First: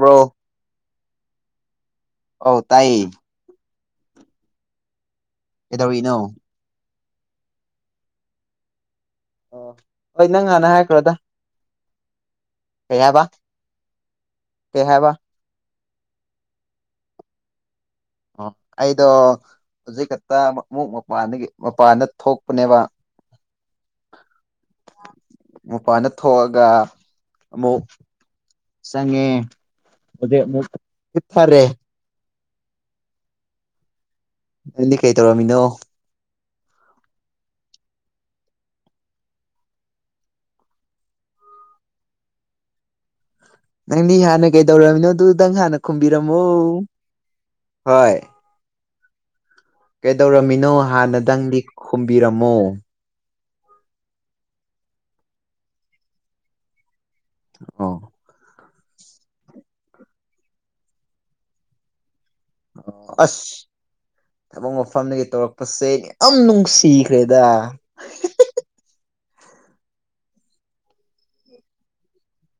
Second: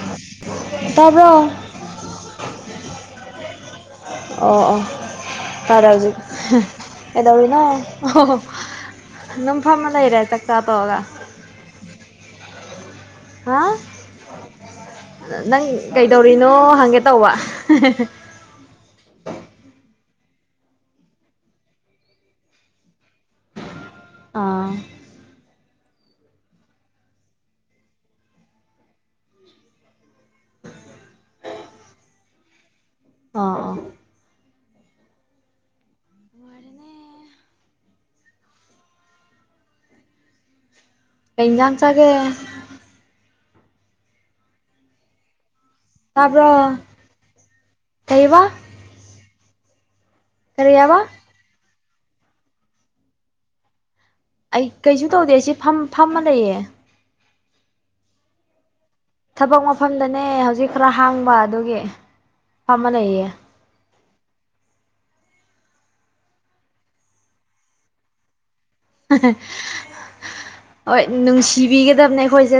꯭ꯔꯣ ꯇꯥꯕ꯭ꯔꯣ ꯑ ꯇꯥꯏ ꯑꯣ ꯑꯣ ꯐꯔ ꯀꯩꯗꯧꯔꯤꯅꯣ ꯍꯧꯖꯤꯛ ꯀꯩꯗꯧꯔꯤꯅꯣ ꯑꯣꯣ ꯑꯣ ꯑꯗꯨꯝꯐꯝꯃ ꯂꯩꯔꯦ ꯍꯣꯏ ꯅꯪ ꯆꯥꯛꯆꯥꯥ ꯍꯥꯟꯅ ꯇꯣꯛꯑꯒ ꯍꯥꯏꯈ꯭ꯔꯣꯗ ꯀꯩ ꯍꯥꯏꯕ ꯍꯥ ꯀꯩ ꯍꯥꯏꯕ ꯅꯪ ꯀꯩꯗꯧꯔꯤꯅꯣ ꯍꯪꯒꯦ ꯇꯧꯕ ꯑꯣ ꯑꯩꯗꯣ ꯍꯧꯖꯤꯛ ꯈꯛꯇ ꯑꯃꯨꯛ ꯃꯄꯥꯟꯗꯒꯤ ꯃꯄꯥꯟꯗ ꯊꯣꯛꯄꯅꯦꯕ ꯑ ꯃꯄꯥꯅ ꯊꯣꯛꯑꯒ ꯑꯃꯨꯛ ꯆꯉꯦ ꯑꯗꯨꯗꯛꯊꯔꯦ ꯑꯥ ꯑꯥ ꯅꯪꯗꯤ ꯀꯩ ꯇꯧꯔꯝꯃꯤꯅꯣ ꯑꯩ ꯉꯝꯆꯥꯒꯦ ꯅꯪꯗꯤ ꯍꯥꯟꯅ ꯀꯩꯗꯧꯔꯃꯤꯅꯣ ꯑꯗꯨ ꯅꯪ ꯍꯥꯟꯅ ꯈꯨꯝꯕꯤꯔꯝꯣ ꯇꯥꯕ꯭ꯔꯣ ꯍꯣꯏ ꯀꯩꯕ ꯀꯩꯗꯧꯔꯝꯃꯤꯅꯣ ꯀꯔꯤ ꯍꯥꯏꯕ ꯍꯥꯟꯅꯗꯪꯗꯤ ꯈꯨꯝꯕꯤꯔꯝꯃꯣ ꯑꯩ ꯀꯩꯁꯨ ꯇꯧꯗꯦ ꯁꯤ ꯐꯝꯃ ꯂꯩꯌꯦ ꯑ ꯊꯕꯛ ꯃꯐꯝꯗꯅꯦ ꯍꯧꯖꯤꯛ ꯈꯔ ꯍꯥꯡꯕ ꯑꯗꯨꯒꯤ ꯐ ꯑꯃ ꯂꯩꯌꯦ ꯑꯁ ꯊꯕꯛ ꯃꯐꯝꯗꯒꯤ ꯇꯧꯔꯛꯄꯁꯦ ꯌꯥꯝ ꯅꯨꯡꯁꯤꯈ꯭ꯔꯦꯗ ꯍꯣꯏ ꯅꯨꯡꯁꯤꯕꯤꯒꯗꯕꯅꯦ ꯑꯩꯈꯣꯏꯁꯦ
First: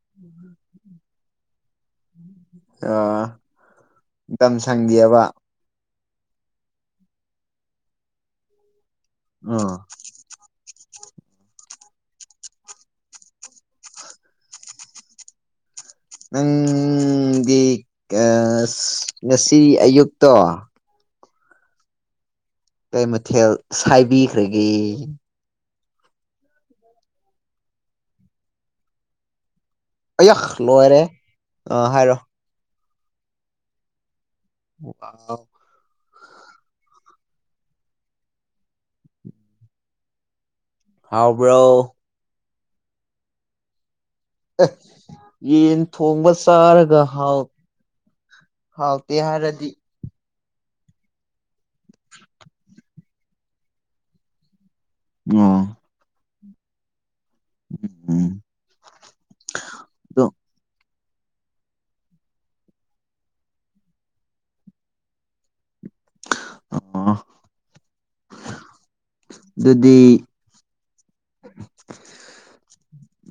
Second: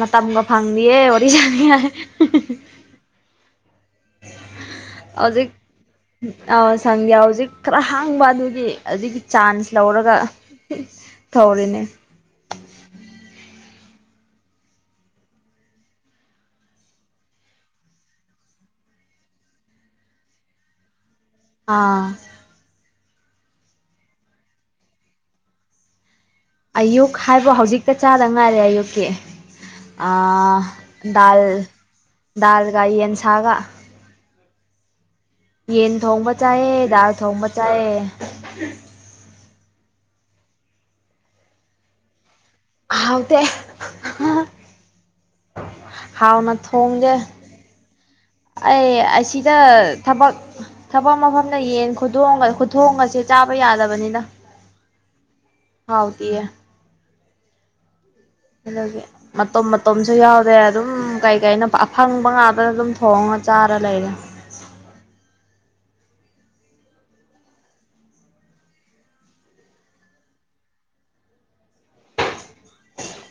ꯃꯇꯝꯒ ꯐꯪꯗꯌꯦꯦ ꯋꯥꯔꯤ ꯆꯅꯤ ꯑ ꯅꯤꯡꯇ ꯁꯪꯒꯤꯑꯕ ꯍꯧꯖꯤꯛ ꯑ ꯁꯪꯗ꯭ ꯍꯧꯖꯤꯛ ꯈꯔ ꯍꯥꯡꯕ ꯑꯗꯨꯒꯤ ꯑꯗꯨꯒꯤ ꯆꯥꯟꯁ ꯑꯥ ꯂꯧꯔꯒ ꯊꯧꯔꯤꯅꯦ ꯅꯪꯗꯤ ꯉꯁꯤ ꯑꯌꯨꯛꯇꯣ ꯑꯥ ꯀꯩ ꯃꯊꯦꯜ ꯁꯥꯏꯕꯤꯈ꯭ꯔꯒꯦ ꯑꯌꯨꯛ ꯍꯥꯏꯕꯣ ꯍꯧꯖꯤꯛꯇ ꯆꯥꯗ ꯉꯥꯏꯔꯦ ꯑꯌꯨꯛꯀꯤ ꯑ ꯑꯌꯥ ꯂꯣꯏꯔꯦ ꯗꯗꯥꯥꯜ ꯑꯥ ꯍꯥꯏꯔꯣ ꯗꯗꯥꯥꯜ ꯀꯥꯏ ꯌꯦꯟ ꯁꯒ ꯌꯦꯟ ꯊꯣꯡꯕ ꯆꯥꯏ ꯜ ꯊꯣꯡꯕ ꯆꯥꯏ ꯍꯥꯎꯕ꯭ꯔꯣ ꯍꯥꯎꯗꯦ ꯌꯦꯟ ꯊꯣꯡꯕ ꯍꯥꯎꯅ ꯆꯥꯔꯒ ꯊꯣꯡꯗꯦ ꯍꯥꯎ ꯑꯩ ꯍꯥꯎꯇꯦ ꯑꯁꯤꯗ ꯍꯥꯏꯔꯗꯤ ꯊꯕꯛ ꯊꯕꯛ ꯃꯐꯝꯗ ꯌꯦꯟ ꯈꯨꯊꯣꯡꯒꯁꯦ ꯆꯥꯕ ꯌꯥꯗꯕꯅꯤꯅ ꯑꯣ ꯍꯥꯎꯗꯤꯌꯦ ꯎꯝ ꯃꯇꯣꯝ ꯃꯇꯣꯝꯁꯨ ꯑꯗꯣ ꯌꯥꯎꯔꯦ ꯑꯗꯨꯝ ꯀꯩ ꯀꯩꯅꯣ ꯑꯐꯪꯕ ꯉꯥꯇꯅ ꯑꯗꯨꯝ ꯊꯣꯡꯉ ꯆꯥꯔ ꯂꯩꯔꯦ ꯑ ꯑꯗꯨꯗꯤ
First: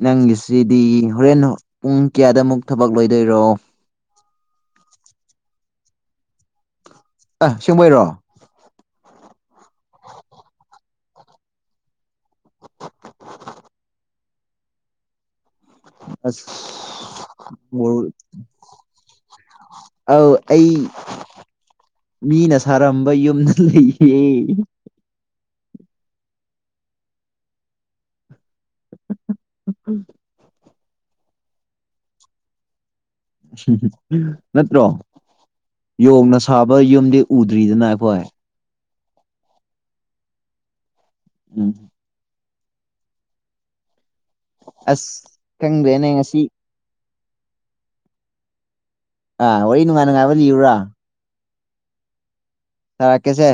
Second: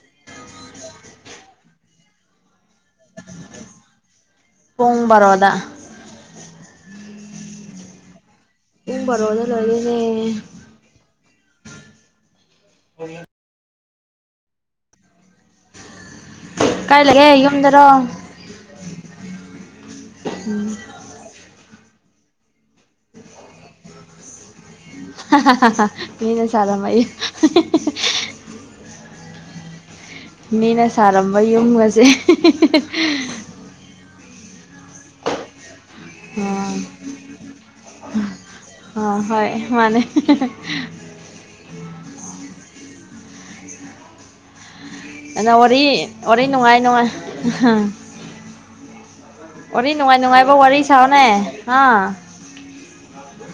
ꯅꯪꯒꯤꯁꯤꯗꯤ ꯍꯣꯔꯦꯟ ꯄꯨꯡ ꯀꯌꯥꯗꯃꯨꯛ ꯊꯕꯛ ꯂꯣꯏꯗꯣꯏꯔꯣ ꯄꯣꯨꯡꯕꯔꯣꯗ ꯑ ꯁꯤꯕꯩꯔꯣ ꯎꯕ ꯔꯣꯗ ꯂꯦꯅꯦ ꯍ ꯑꯁ ꯀꯥꯏ ꯂꯩꯛꯑꯦ ꯌꯨꯝꯗꯔꯣ ꯑ ꯎꯝ ꯑꯩ ꯃꯤꯅ ꯁꯥꯔꯝꯕ ꯌꯨꯝꯗ ꯂꯩꯌꯦ ꯃꯤꯅꯦ ꯆꯂ ꯃꯌ ꯎ ꯎ ꯎꯝ ꯃꯤꯅ ꯁꯥꯔꯝꯕ ꯌꯨꯝ ꯑꯁꯦ ꯅꯠꯇ꯭ꯔꯣ ꯌꯣꯡꯅ ꯎꯝ ꯁꯥꯕ ꯌꯨꯝꯗꯤ ꯎꯗ꯭ꯔꯤꯗꯅ ꯑꯩꯈꯣꯏ ꯑ ꯍꯣꯏ ꯃꯥꯅꯦ ꯎꯝ ꯑꯁ ꯑ ꯑꯣꯔ ꯈꯪꯗ꯭ꯔꯦꯅꯦ ꯑꯣꯔ ꯉꯁꯤ ꯅꯨꯡꯉꯥꯏ ꯅꯨꯡꯉꯥꯏ ꯑꯥ ꯋꯥꯔꯤ ꯋꯥꯔꯤꯅꯤ ꯅꯨꯡꯉꯥꯏ ꯅꯨꯡꯉꯥꯏꯕ ꯂꯤꯌꯨꯔꯥ ꯋꯥꯔꯤꯔꯤ ꯆꯥꯎꯅꯦ ꯑ ꯁꯥꯔꯛꯀꯦꯁꯦ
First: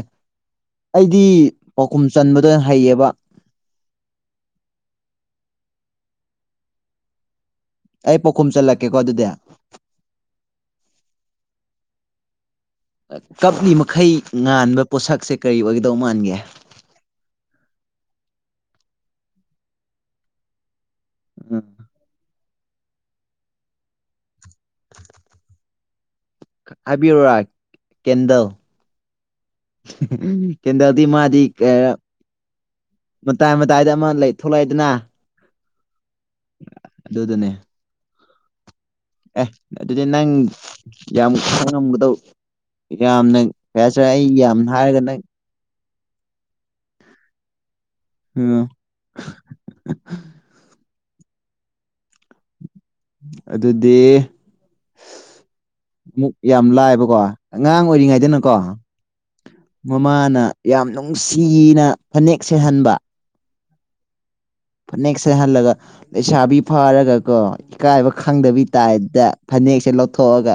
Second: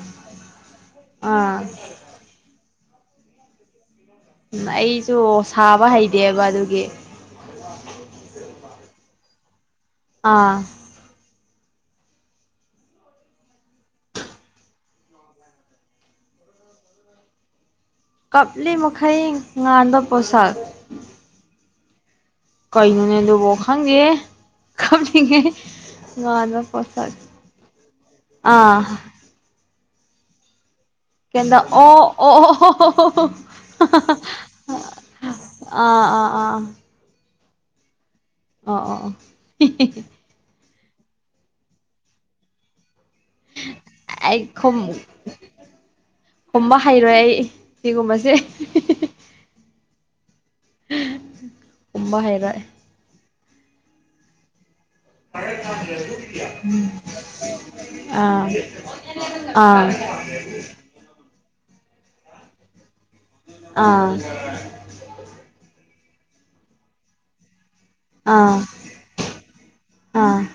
ꯑꯩꯗꯤ ꯑꯥ ꯄꯥꯎꯈꯨꯝ ꯆꯟꯕꯗ ꯑꯣꯏꯅ ꯍꯩꯌꯦꯕ ꯎꯝ ꯑꯩꯁꯨ ꯁꯥꯕ ꯍꯩꯇꯦꯕ ꯑꯗꯨꯒꯤ ꯑꯩ ꯄꯥꯎꯈꯨꯝ ꯆꯠꯂꯛꯀꯦꯀꯣ ꯑꯗꯨꯗꯤ ꯑꯥ ꯀꯞꯅꯤ ꯃꯈꯩ ꯉꯥꯟꯕ ꯄꯣꯠꯁꯛꯁꯦ ꯀꯔꯤ ꯑꯣꯏꯒꯗꯧ ꯃꯥꯟꯒꯦ ꯎ ꯀꯞꯂꯤ ꯃꯈꯈꯥꯏ ꯉꯥꯟꯗ ꯄꯣꯁꯥꯛ ꯎꯝ ꯀꯩꯅ‌ꯣꯅꯦ ꯑꯗꯨꯕꯣ ꯈꯥꯡꯗ‌ꯦꯍ‌ꯦ ꯈꯪꯅꯤꯡꯉ‌ꯦ ꯋꯥꯅ ꯄꯣꯁ ꯍꯥꯏꯕꯤꯌꯨꯔꯥ ꯑꯥ ꯎꯝ ꯀꯦꯟꯗꯜꯗꯤ ꯃꯥꯗꯤ ꯀꯦꯟꯗ ꯑꯣ ꯑꯣ ꯑꯣ ꯃꯇꯥꯏ ꯃꯇꯥꯏꯗ ꯑꯃ ꯂꯩ ꯊꯣꯛꯂꯛꯑꯏꯗꯅ ꯑꯥ ꯑꯥ ꯑꯥ ꯑꯥ ꯑꯗꯨꯅꯦ ꯑꯣ ꯑꯣ ꯑ‌ꯦ ꯑꯗꯨꯗꯤ ꯅꯪ ꯌꯥꯝ ꯈꯉꯝꯕꯗ‌ꯣ ꯌꯥꯝꯅ ꯐꯁꯤꯔꯦ ꯑꯩ ꯌꯥꯝ ꯍꯥꯏꯔꯒ ꯅꯪ ꯈꯨꯝꯕ ꯍꯩꯔꯣꯏ ꯑꯩ ꯁꯤꯒꯨꯝꯕꯁꯦ ꯎꯝ ꯑꯣꯝꯕ ꯍꯥꯏꯔ ꯑꯗꯨꯗꯤ ꯑꯃꯨꯛ ꯌꯥꯝ ꯂꯥꯏꯕꯀꯣ ꯑꯉꯥꯡ ꯑꯥ ꯑꯣꯏꯔꯤꯉꯩꯗꯅꯀꯣ ꯑꯥ ꯃꯃꯥꯅ ꯅ ꯌꯥꯝ ꯅꯨꯡꯁꯤꯅ ꯐꯅꯦꯛ ꯁꯦꯍꯟꯕ ꯑꯥ ꯐꯅꯦꯛꯁꯦꯍꯜꯂꯒ ꯂꯩꯁꯥꯕꯤ ꯐꯥꯔꯒ ꯀꯣ ꯏꯀꯥꯏꯕ ꯑꯥ ꯈꯪꯗꯕꯤ ꯇꯥꯏꯗ ꯐꯅꯦꯛꯁꯦ ꯑꯥ ꯂꯧꯊꯣꯛꯑꯒ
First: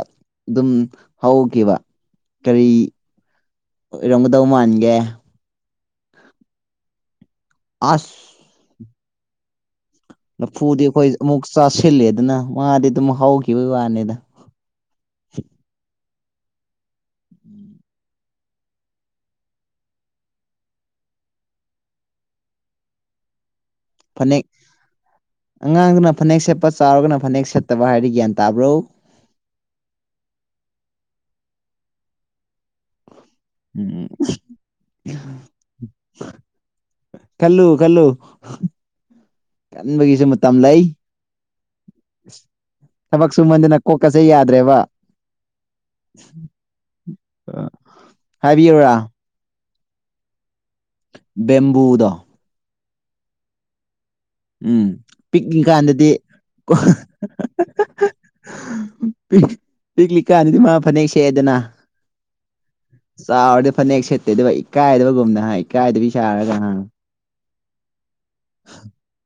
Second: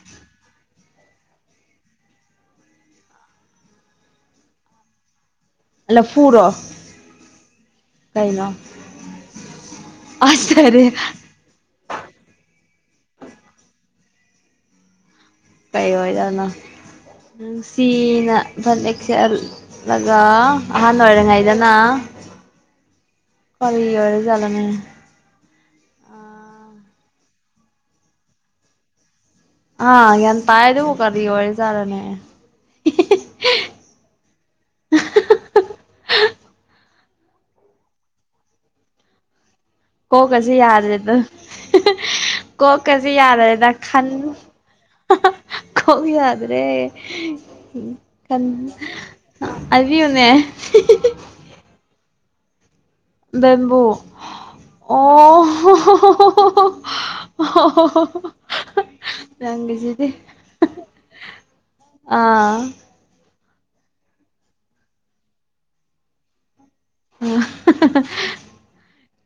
ꯑꯗꯨꯝ ꯍꯧꯈꯤꯕ ꯀꯔꯤ ꯑꯣꯏꯔꯝꯒꯗꯧ ꯃꯥꯟꯒꯦ ꯂꯐꯨꯔꯣ ꯑꯁ ꯀꯩꯅꯣ ꯑꯁ ꯂꯐꯨꯗꯤ ꯀꯔꯤ ꯑꯩꯈꯣꯏ ꯑꯃꯨꯛ ꯆꯥꯁꯤꯂꯦꯗꯅ ꯃꯗꯤ ꯑꯗꯨꯝ ꯍꯧꯈꯤꯕꯒꯤ ꯋꯥꯅꯤꯗ [unintelligible] ꯅꯨꯡꯁꯤꯅ ꯐꯅꯦꯛꯁ‌ꯦꯠꯂꯒ ꯑꯍꯥꯟ ꯑꯣꯏꯔꯤꯉꯩꯗꯅ ꯀꯔꯤ ꯑꯣꯏꯔ ꯐꯅꯦꯛ ꯖꯠꯅꯣꯅꯦ ꯑꯉꯥꯡꯗꯨꯅ ꯐꯅꯦꯛ ꯁꯦꯠꯄ ꯆꯥꯎꯔꯒꯅ ꯐꯅꯦꯛ ꯁꯦꯠꯇꯕ ꯍꯥꯏꯔꯗꯤ ꯒ꯭ꯌꯥꯟ ꯇꯥꯕ꯭ꯔꯣ ꯑꯥ ꯒꯌꯥꯟ ꯇꯥꯏ ꯑꯗꯕꯨ ꯀꯔꯤ ꯑꯣꯏꯔꯤ ꯖꯠꯅꯣꯅꯦ [unintelligible] ꯈꯜꯂꯨ ꯈꯜꯂꯨ ꯀꯣꯛ ꯈꯟꯕꯒꯤꯁꯨ ꯀꯁꯤ ꯃꯇꯝ ꯂꯩ ꯌꯥꯗ‍‍꯭ꯔ‌ꯦꯗ ꯀꯣꯛꯀꯁꯤ ꯊꯕꯛ ꯌꯥꯔꯦꯗ ꯁꯨꯃꯟꯗꯅ ꯈꯟ ꯀꯣꯛꯀꯁꯦ ꯌꯥꯗ꯭ꯔꯦꯕ ꯀꯣꯛ ꯌꯥꯗ꯭ꯔꯦ ꯈꯟ ꯍꯥꯏꯕꯤꯌꯨꯔꯥ ꯍꯥꯏꯕꯤꯌꯨꯅꯦ ꯕꯦꯝꯕꯨꯗꯣ ꯕꯦꯝꯕꯨ ꯎꯝ ꯑꯣ ꯄꯤꯛꯂꯤꯀꯥꯟꯗꯗꯤ ꯅꯪꯒꯤꯁꯤꯗꯤ ꯄꯤꯛꯂꯤꯀꯟꯗꯗꯤ ꯃꯥ ꯐꯅꯦꯛ ꯁꯦꯑꯦꯗꯅ ꯑꯥ ꯆꯥꯎꯔꯗꯤ ꯐꯅꯦꯛ ꯁꯦꯠꯇꯦꯗꯕ ꯏꯀꯥꯏꯗꯕꯒꯨꯝꯅꯍ ꯏꯀꯥꯏꯗꯕꯤ ꯁꯥꯔꯒ ꯍꯥ ꯎ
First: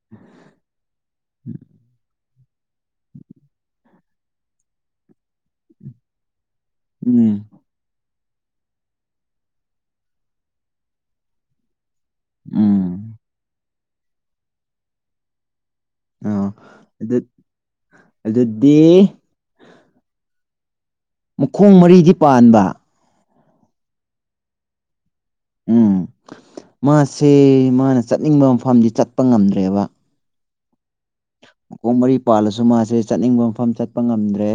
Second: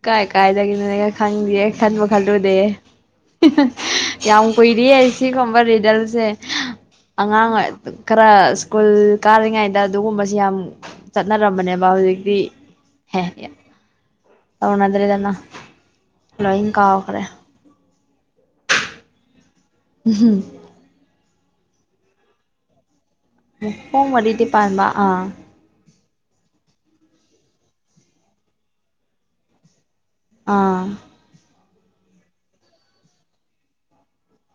ꯀꯥꯏ ꯀꯥꯏꯗꯒꯤꯅꯣꯅ‌ꯦꯍ‌ꯦ ꯈꯪꯗꯦ ꯈꯟꯕ ꯈꯜꯂꯨꯗꯦꯍ‌ꯦ ꯌꯥꯝ ꯀꯨꯏꯔꯤ ꯁꯤꯒꯨꯝꯕ ꯔꯤꯗꯜꯁꯦ ꯎꯝ ꯑꯉꯥꯡ ꯑꯣꯏ ꯑꯗꯨꯝ ꯈꯔ ꯁ꯭ꯀꯨꯜ ꯀꯥꯔꯤꯉꯩꯗ ꯑꯗꯨꯒꯨꯝꯕꯁꯤ ꯌꯥꯝ ꯆꯠꯅꯔꯝꯕꯅꯦꯕ ꯍꯧꯖꯤꯛ ꯗꯤ ꯎꯝ [unintelligible] ꯇꯧꯅꯗꯔꯦꯗꯅ ꯑꯣ ꯂꯣꯏꯟ ꯑꯗꯨ ꯀꯧꯈ꯭ꯔꯦ ꯑꯗꯨꯗꯤ [unintelligible] ꯃꯈꯣꯡ ꯃꯔꯤꯗꯤ ꯄꯥꯟꯕ ꯃꯈꯣꯡ ꯃꯔꯤꯗꯤ ꯄꯥꯟꯕ ꯑ ꯎꯝ ꯃꯥꯁꯦ ꯃꯥꯅ ꯆꯠꯅꯤꯡꯕ ꯃꯐꯝꯗꯤ ꯆꯠꯄ ꯉꯝꯗ꯭ꯔꯦꯕ ꯑꯥ ꯃꯈꯣꯡ ꯃꯔꯤ ꯄꯥꯜꯂꯁꯨ ꯃꯥꯁꯦ ꯆꯠꯅꯤꯡꯕ ꯃꯐꯝ ꯆꯠꯄ ꯉꯝꯗ꯭ꯔꯦ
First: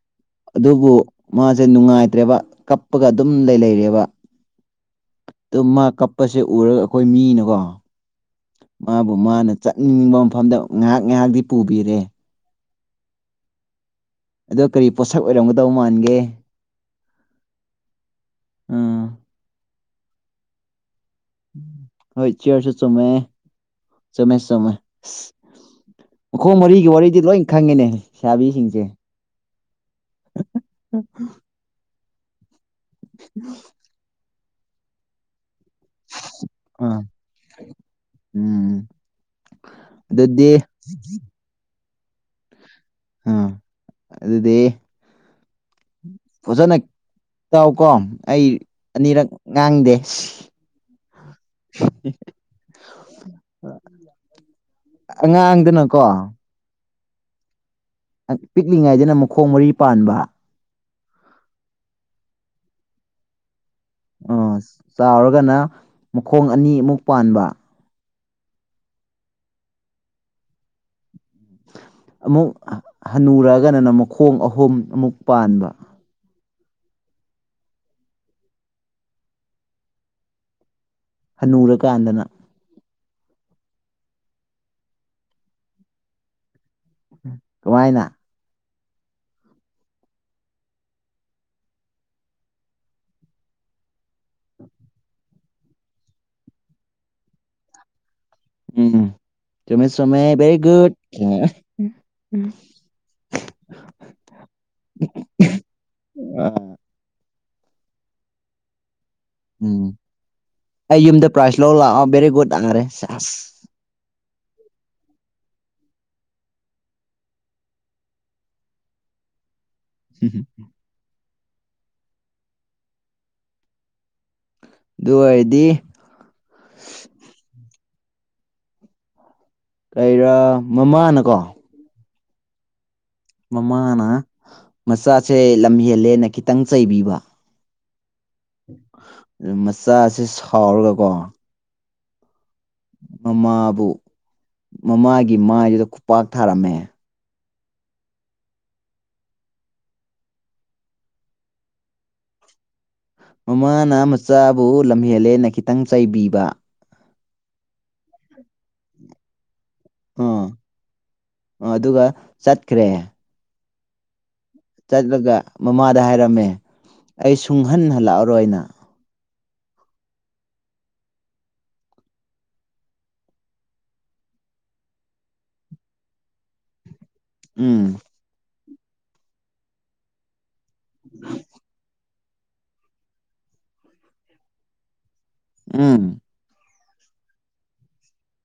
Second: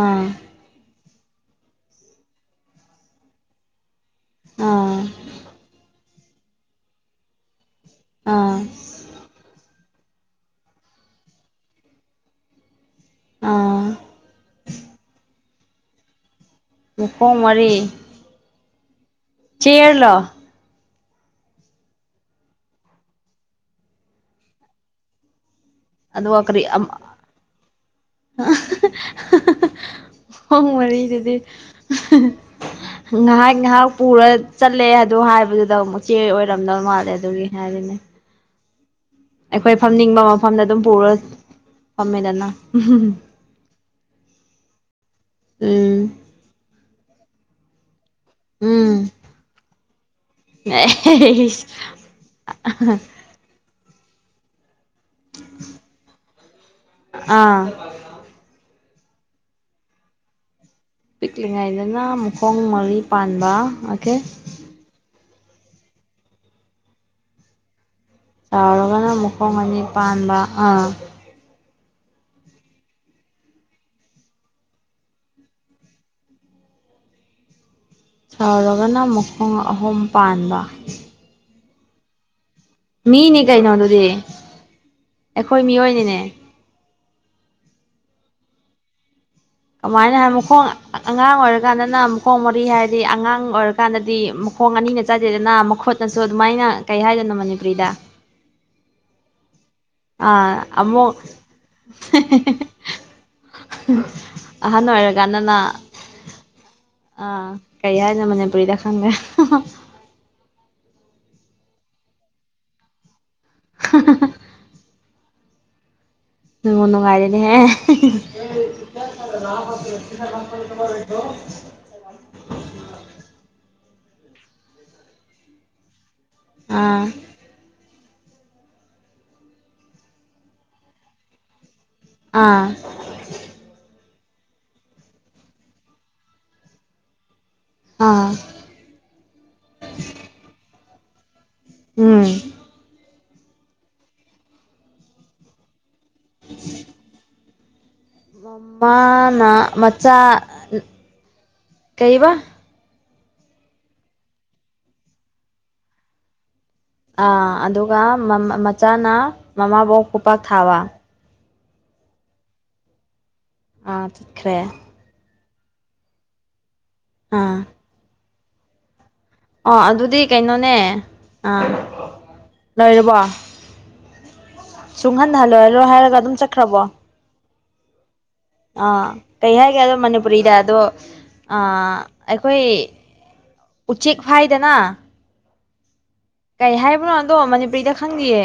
ꯑꯥ ꯑꯗꯨꯕꯨ ꯃꯥꯁꯦ ꯅꯨꯡꯉꯥꯏꯇ꯭ꯔꯦꯕ ꯀꯞꯄꯒ ꯑꯗꯨꯝ ꯂꯩ ꯂꯩꯔꯦꯕ ꯑꯥ ꯑꯗꯨꯝ ꯃꯥ ꯀꯞꯄꯁꯦ ꯎꯔꯒ ꯑꯩꯈꯣꯏ ꯃꯤꯅꯀꯣ ꯑꯥ ꯃꯥꯕꯨ ꯃꯥꯅ ꯆꯠ ꯅꯤꯡꯅꯤꯡꯕ ꯃꯐꯝꯗ ꯉꯥꯏꯍꯥꯛ ꯉꯥꯏꯍꯥꯛꯇꯤ ꯄꯨꯕꯤꯔꯦ ꯑꯥ ꯑꯗꯣ ꯀꯔꯤ ꯄꯣꯠꯁꯛ ꯑꯣꯏꯔꯝꯒꯗꯧ ꯃꯥꯟꯒꯦ ꯃꯈꯣꯡ ꯃꯔꯤ ꯑꯥ ꯆꯤꯌꯥꯂꯣ ꯍꯣꯏ ꯆꯦꯔꯁꯨ ꯆꯨꯝꯃꯦ ꯆꯨꯝꯃꯦ ꯆꯨꯝꯃꯦ ꯑꯗꯨꯒ ꯃꯈꯣꯡ ꯀꯔꯤ ꯃꯔꯤꯒꯤ ꯋꯥꯔꯤꯗꯤ ꯂꯣꯏ ꯈꯪꯉꯦꯅꯦ ꯂꯩꯁꯥꯥꯕꯤꯁꯤꯡꯁꯦ ꯃꯈꯣꯡ ꯃꯔꯤꯗꯨꯗꯤ ꯉꯥꯏꯍꯥꯛ ꯉꯥꯏꯍꯥꯛ ꯄꯨꯔ ꯆꯠꯂꯦ ꯑꯗꯣ ꯍꯥꯏꯕꯗꯨ ꯗꯛꯆꯦ ꯑꯣꯏꯔꯝꯗꯧ ꯑꯥ ꯃꯥꯜꯂꯦ ꯑꯗꯨꯒꯤ ꯍꯥꯏꯔꯤꯅꯦ ꯎꯝ ꯑꯩꯈꯣꯏ ꯐꯝꯅꯤꯡꯕ ꯑꯗꯨꯗꯤ ꯃꯐꯝꯗ ꯑꯗꯨꯝ ꯄꯨꯔ ꯐꯝꯃꯦꯗꯅ ꯑ ꯑꯗꯨꯗꯤ ꯎꯝ ꯐꯖꯅ ꯇꯥꯎ ꯀꯣ ꯑꯩ ꯑꯅꯤꯔꯛ ꯉꯥꯡꯗꯦ ꯑ ꯑꯉꯥꯡꯗꯅꯀꯣ ꯑꯥ ꯄꯤꯛꯂꯤꯉꯩꯗꯅ ꯃꯈꯣꯡ ꯃꯔꯤ ꯄꯥꯟꯕ ꯄꯤꯛꯂꯤꯉꯥꯏꯗꯅ ꯃꯈꯣꯡ ꯃꯔꯤ ꯄꯥꯟꯕ ꯑꯣꯀꯦ ꯑꯥ ꯆꯥꯎꯔꯒꯅ ꯃꯈꯣꯡ ꯑꯅꯤꯃꯨꯛ ꯄꯥꯟꯕ ꯆꯥꯎꯔꯒꯅ ꯃꯈꯨꯡ ꯑꯅꯤ ꯄꯥꯟꯕ ꯑꯥ ꯑꯃꯨꯛ ꯍꯟꯅꯨꯔꯑꯒꯅꯅ ꯃꯈꯣꯡ ꯑꯍꯨꯝ ꯑꯃꯨꯛ ꯄꯥꯟꯕ ꯁꯥꯎꯔꯒꯅ ꯃꯈꯣꯡ ꯑꯍꯨꯝ ꯄꯥꯟꯕ ꯅꯨꯔ ꯀ ꯍꯥꯏꯗꯅ ꯃꯤꯅꯤ ꯀꯩꯅꯣꯗꯨꯗꯤ ꯑꯩꯈꯣꯏ ꯃꯤꯑꯣꯏꯅꯤꯅꯦ ꯀꯃꯥꯏꯅ ꯀꯃꯥꯏꯅ ꯍꯥꯏ ꯃꯈꯣꯡ ꯑꯉꯥꯡ ꯑꯣꯏꯔꯀꯥꯟꯗꯅ ꯃꯈꯣꯡ ꯃꯔꯤ ꯍꯥꯏꯔꯗꯤ ꯑꯉꯥꯡ ꯑꯣꯏꯔꯀꯥꯟꯗꯗꯤ ꯈꯣꯡ ꯑꯅꯤꯅ ꯆꯥꯗꯦꯗꯅ ꯃꯈꯨꯠꯅꯁꯨ ꯑꯗꯨꯃꯥꯏꯅ ꯀꯩ ꯍꯥꯏꯗꯣꯏꯅꯣ ꯃꯅꯤꯄꯨꯔꯤꯗ ꯎꯝ ꯆꯨꯝꯃꯦ ꯆꯨꯝꯃꯦ ꯕꯦꯔꯤ ꯑꯥ ꯒꯨꯗ ꯑꯃꯨꯛ ꯑꯍꯅ ꯑꯣꯏꯔ ꯀꯥꯟꯅꯅ ꯑꯥ ꯀꯔꯤꯌꯥꯅ ꯃꯅꯦ ꯄꯨꯨꯔꯤꯗ ꯈꯪꯒꯦ ꯎꯝ ꯑꯩ ꯌꯨꯝꯗ ꯄ꯭ꯔꯥꯏꯖ ꯂꯧ ꯂꯥꯛꯑꯣ ꯕꯦꯔꯤ ꯒꯨꯗ ꯑꯥꯔꯦ ꯑꯁ ꯍꯍꯍ ꯎꯉ ꯅꯨꯡꯉꯥꯏꯗꯅꯦ ꯍꯦ ꯀꯣ ꯑꯗꯨ ꯑꯣꯏꯗꯤ ꯑꯥ ꯀꯩꯔꯥ ꯃꯃꯥꯅꯀꯣ ꯑꯥ ꯃꯃꯥꯅ ꯃꯆꯥꯁꯦ ꯂꯝ ꯍꯦꯜꯂꯦꯅ ꯈꯤꯇꯪ ꯆꯩꯕꯤꯕ ꯑꯥ ꯑꯗꯨ ꯃꯆꯥꯁꯤ ꯁꯥꯎꯔꯒꯀꯣ ꯎꯝ ꯃꯃꯥꯕꯨ ꯃꯃꯥꯒꯤ ꯃꯥꯏꯗꯨꯗ ꯈꯨꯄꯥꯛ ꯊꯥꯔꯝꯃꯦ ꯃꯥꯅ ꯃꯆꯥ ꯀꯩꯕ ꯃꯃꯥꯅ ꯃꯆꯥꯕꯨ ꯂꯝꯍꯦꯜꯂꯦꯅ ꯈꯤꯇꯪ ꯆꯩꯥꯏꯕꯤꯕ ꯑꯥ ꯑꯗꯨꯒ ꯃꯆꯥꯅ ꯃꯃꯥꯕꯣꯛ ꯄꯨꯄꯥꯛ ꯑꯥ ꯊꯥꯕ ꯑꯗꯨꯒ ꯆꯠꯈ꯭ꯔꯦ ꯑꯥ ꯆꯠꯈ꯭ꯔꯦ ꯆꯠꯂꯒ ꯃꯃꯥꯗ ꯍꯥꯏꯔꯝꯃꯦ ꯑꯩ ꯁꯨꯡꯍꯟ ꯍꯜꯂꯛꯑꯔꯣꯏꯅ ꯑꯣ ꯑꯗꯨꯗꯤ ꯀꯩꯅꯣꯅꯦ ꯑꯥ ꯂꯣꯏꯔꯕꯣ ꯁꯨꯡꯍꯟꯍꯜꯂꯣꯏꯍꯜꯂꯣꯏ ꯍꯥꯏꯔꯒ ꯑꯗꯨꯝ ꯆꯠꯈ꯭ꯔꯕꯣ ꯎꯝ ꯑ ꯀꯩ ꯍꯥꯏꯒꯦ ꯑꯗꯣ ꯃꯅꯤꯄꯨꯔꯤꯗ ꯑꯗꯣ ꯑ ꯑꯩꯈꯣꯏ ꯎꯆꯦꯛ ꯐꯥꯏꯗꯅ ꯎꯝ ꯀꯩ ꯍꯥꯏꯕꯅꯣ ꯑꯗꯣ ꯃꯅꯤꯄꯨꯔꯤꯗ ꯈꯪꯈꯤꯌꯦ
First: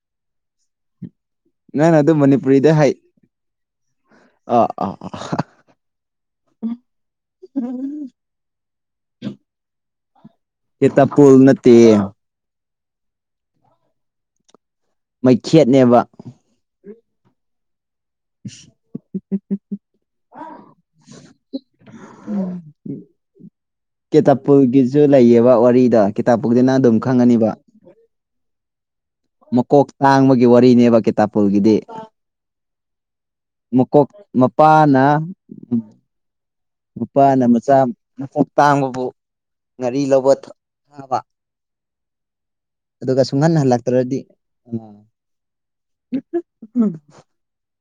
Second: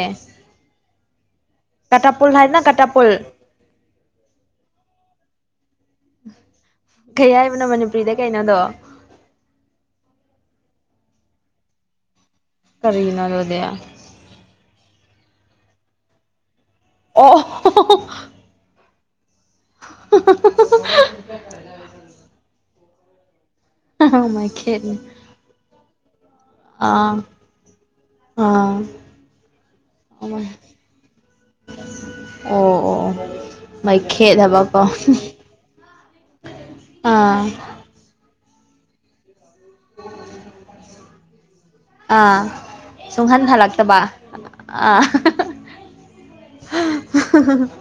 ꯅꯪꯅ ꯀꯇꯥ ꯑꯗꯨ ꯄꯜ ꯍꯥꯏꯅ ꯃꯅꯤꯄꯨꯔꯤꯗ ꯀꯥꯇꯥ ꯍꯥꯏ ꯄꯣꯜ ꯑꯥ ꯑꯥ ꯑ ꯀꯩ ꯍꯥꯏꯕꯅꯣ ꯃꯅꯤꯄꯨꯔꯤꯗ ꯀꯩꯅꯣꯗꯣ ꯌꯦꯦ ꯇ ꯄꯨꯨꯜ ꯅ ꯀꯔꯤꯅꯔꯣꯗꯨꯗꯤ ꯃꯩꯈꯦꯠꯅꯦꯕ ꯑꯣ ꯎꯝ ꯃꯩꯈꯦꯠꯅꯤ ꯀꯦꯇꯄꯨꯔꯒꯤꯁꯨ ꯂꯩꯌꯦꯕ ꯋꯥꯔꯤ ꯀꯤꯇꯥꯞꯄꯗꯤꯅ ꯑꯗꯨꯝ ꯑꯥ ꯈꯪꯉꯅꯤꯕ ꯑꯥ ꯃꯀꯣꯛ ꯑꯣ ꯇꯥꯡꯕꯒꯤ ꯋꯥꯔꯤꯅꯦꯕ ꯀꯦꯇꯥꯄꯨꯜꯒꯤꯗꯤ ꯑꯣ ꯃꯀꯣꯛ ꯃꯩꯈꯦꯠ ꯍꯥꯏꯕꯀꯣ ꯃꯄꯥꯅ ꯑꯥ ꯅꯨꯄꯥꯅ ꯃꯆꯥ ꯃꯀꯣꯛ ꯇꯥꯡꯕꯕꯨ ꯉꯥꯔꯤ ꯂꯧꯕ ꯊꯥꯕ ꯑꯥ ꯑꯗꯨꯒ ꯁꯨꯡꯍꯟ ꯍꯜꯂꯛꯇ꯭ꯔꯗꯤ ꯑ ꯍ ꯑꯥ ꯎ ꯎꯝ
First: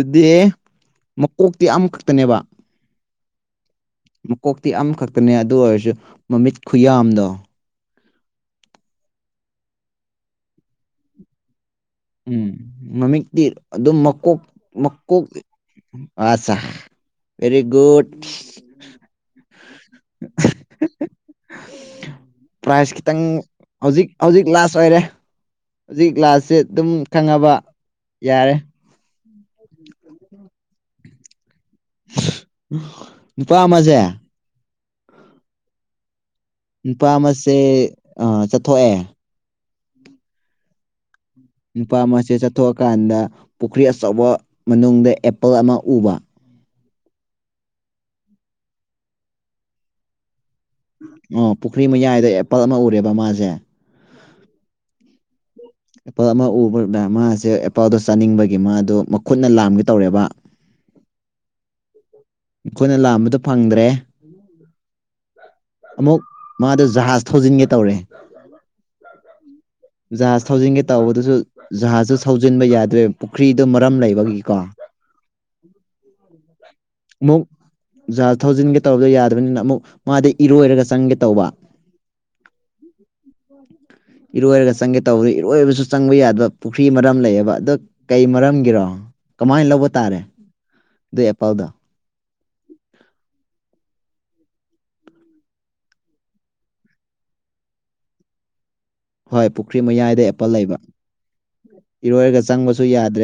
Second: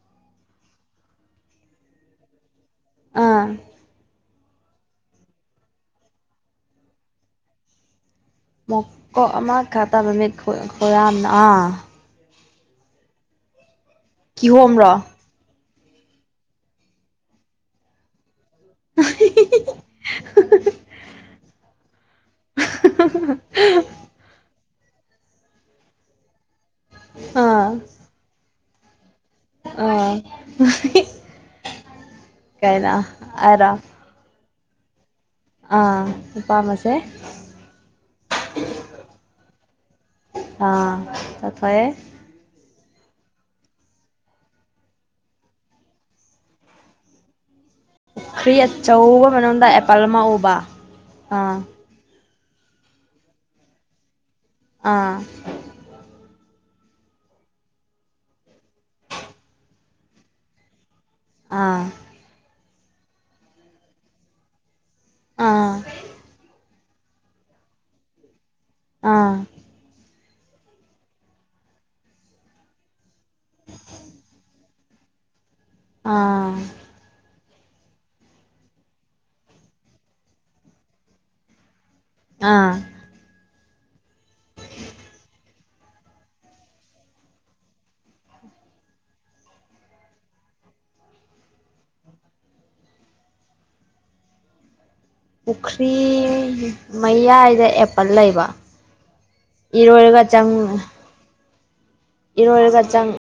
ꯑꯗꯨꯗꯤ ꯃꯀꯣꯛꯇꯤ ꯑꯃꯈꯛꯇꯅꯦꯕ ꯑꯥ ꯀꯣꯛꯇꯤ ꯑꯃꯈꯛꯇꯅꯦ ꯑꯗꯨ ꯑꯣꯏꯔꯁꯨ ꯃꯃꯤꯠ ꯈꯨꯌꯥꯗꯣ ꯃꯀꯣ ꯑꯃ ꯈꯥꯇꯕꯃꯤꯠ ꯈꯔꯝꯅ ꯎꯝ ꯃꯃꯤꯛꯇꯤ ꯑꯗꯨꯝ ꯃꯀꯣꯛ ꯀꯤꯍꯣꯝꯔꯣ ꯃꯀꯣꯛ ꯑꯆꯥ ꯦꯔꯤꯒꯨꯠ [unintelligible] ꯄ꯭ꯔꯥꯏꯖ ꯈꯤꯇꯪ ꯍꯧꯖꯤꯛ ꯍꯧꯖꯤꯛ ꯂꯥꯁ ꯁꯣꯏꯔꯦ ꯍꯧꯖꯤꯛ ꯂꯥꯁꯁꯦ ꯑꯗꯨꯝ ꯈꯪꯉꯕ ꯌꯥꯔꯦ ꯑ ꯀꯥꯏꯅ ꯅꯨꯄꯥ ꯑꯔ ꯑꯃꯁꯦ ꯑꯥ ꯅꯨꯄꯥ ꯑꯃꯁꯁꯦ ꯆꯠꯊꯣꯛꯑꯦ ꯑꯥ ꯆꯠꯊꯣꯛꯑꯦ ꯅꯨꯄꯥ ꯃꯁꯦ ꯆꯠꯊꯣꯛꯑ ꯀꯥꯟꯗ ꯄꯨꯈ꯭ꯔꯤ ꯑꯆꯧꯕ ꯃꯅꯨꯡꯗ ꯑꯦꯄꯜ ꯑꯃ ꯎꯕ ꯄꯨꯈ꯭ꯔꯤ ꯑꯆꯧꯕ ꯃꯅꯨꯡꯗ ꯑꯦꯄꯜ ꯑꯃ ꯎꯕ ꯑꯣ ꯑꯥ ꯄꯨꯈ꯭ꯔꯤ ꯃꯌꯥꯏꯗꯣ ꯑꯦꯄꯜ ꯑꯃ ꯎꯔꯦꯕ ꯃꯥꯁꯦ ꯑꯥ ꯑꯦꯄꯥꯜ ꯑꯃ ꯎꯕꯗ ꯃꯥꯁꯦ ꯑꯦꯄꯥꯜꯗꯣ ꯆꯥꯅꯤꯡꯕꯒꯤ ꯃꯥꯗꯣ ꯃꯈꯨꯠꯅ ꯂꯥꯝꯒꯦ ꯇꯧꯔꯦꯕ [inaudible] ꯑꯥ ꯑꯩꯈꯣꯏꯅ ꯂꯥꯝꯕꯗ ꯐꯪꯗ꯭ꯔꯦ ꯑꯥ ꯑꯃꯨꯛ ꯃꯥꯗ ꯖꯍꯥꯖ ꯊꯧꯖꯤꯟꯒꯦ ꯇꯧꯔꯦ ꯑꯥ ꯖꯍꯥꯖ ꯊꯧꯖꯤꯟꯒꯦ ꯇꯧꯕꯗꯨꯁꯨ ꯖꯍꯥꯖꯁꯨ ꯊꯧꯖꯤꯟꯕ ꯌꯥꯗ꯭ꯔꯦꯕ ꯄꯨꯈ꯭ꯔꯤꯗꯨ ꯃꯔꯝ ꯂꯩꯕꯒꯤꯀꯣ [inaudible] ꯑꯥ ꯑꯃꯨꯛ ꯖꯥ ꯊꯧꯖꯤꯟꯒꯦ ꯇꯧꯕꯗꯣ ꯌꯥꯗꯕꯅꯤꯅ ꯑꯃꯨꯛ ꯃꯥꯗ ꯏꯔꯣꯏꯔꯒ ꯆꯪꯒꯦ ꯇꯧꯕ ꯑꯥ ꯏꯔꯣꯏꯔꯒ ꯆꯪꯒꯦ ꯇꯧꯕꯗ ꯏꯔꯣꯏꯕꯁꯨ ꯆꯪꯕ ꯌꯥꯗꯕ ꯄꯨꯈ꯭ꯔꯤ ꯃꯔꯝ ꯂꯩꯌꯦꯕ ꯑꯗꯣ ꯀꯩ ꯃꯔꯝꯒꯤꯔꯣ ꯀꯃꯥꯏꯅ ꯂꯧꯕ ꯇꯥꯔꯦ ꯗ ꯑꯦꯄꯥꯎꯗꯥ ꯄꯨꯈ꯭ꯔꯤ ꯃꯌꯥꯏꯗ ꯑꯦꯄꯜ ꯂꯩꯕ ꯍꯣꯏ ꯄꯨꯈ꯭ꯔꯤ ꯏꯔꯔꯒ ꯃꯌꯥꯏꯗ ꯑꯦꯄꯜ ꯆꯪ ꯂꯩꯕ ꯏꯔꯣꯏꯔꯒ ꯆꯪꯕꯁꯨ ꯌꯥꯗ꯭ꯔꯦ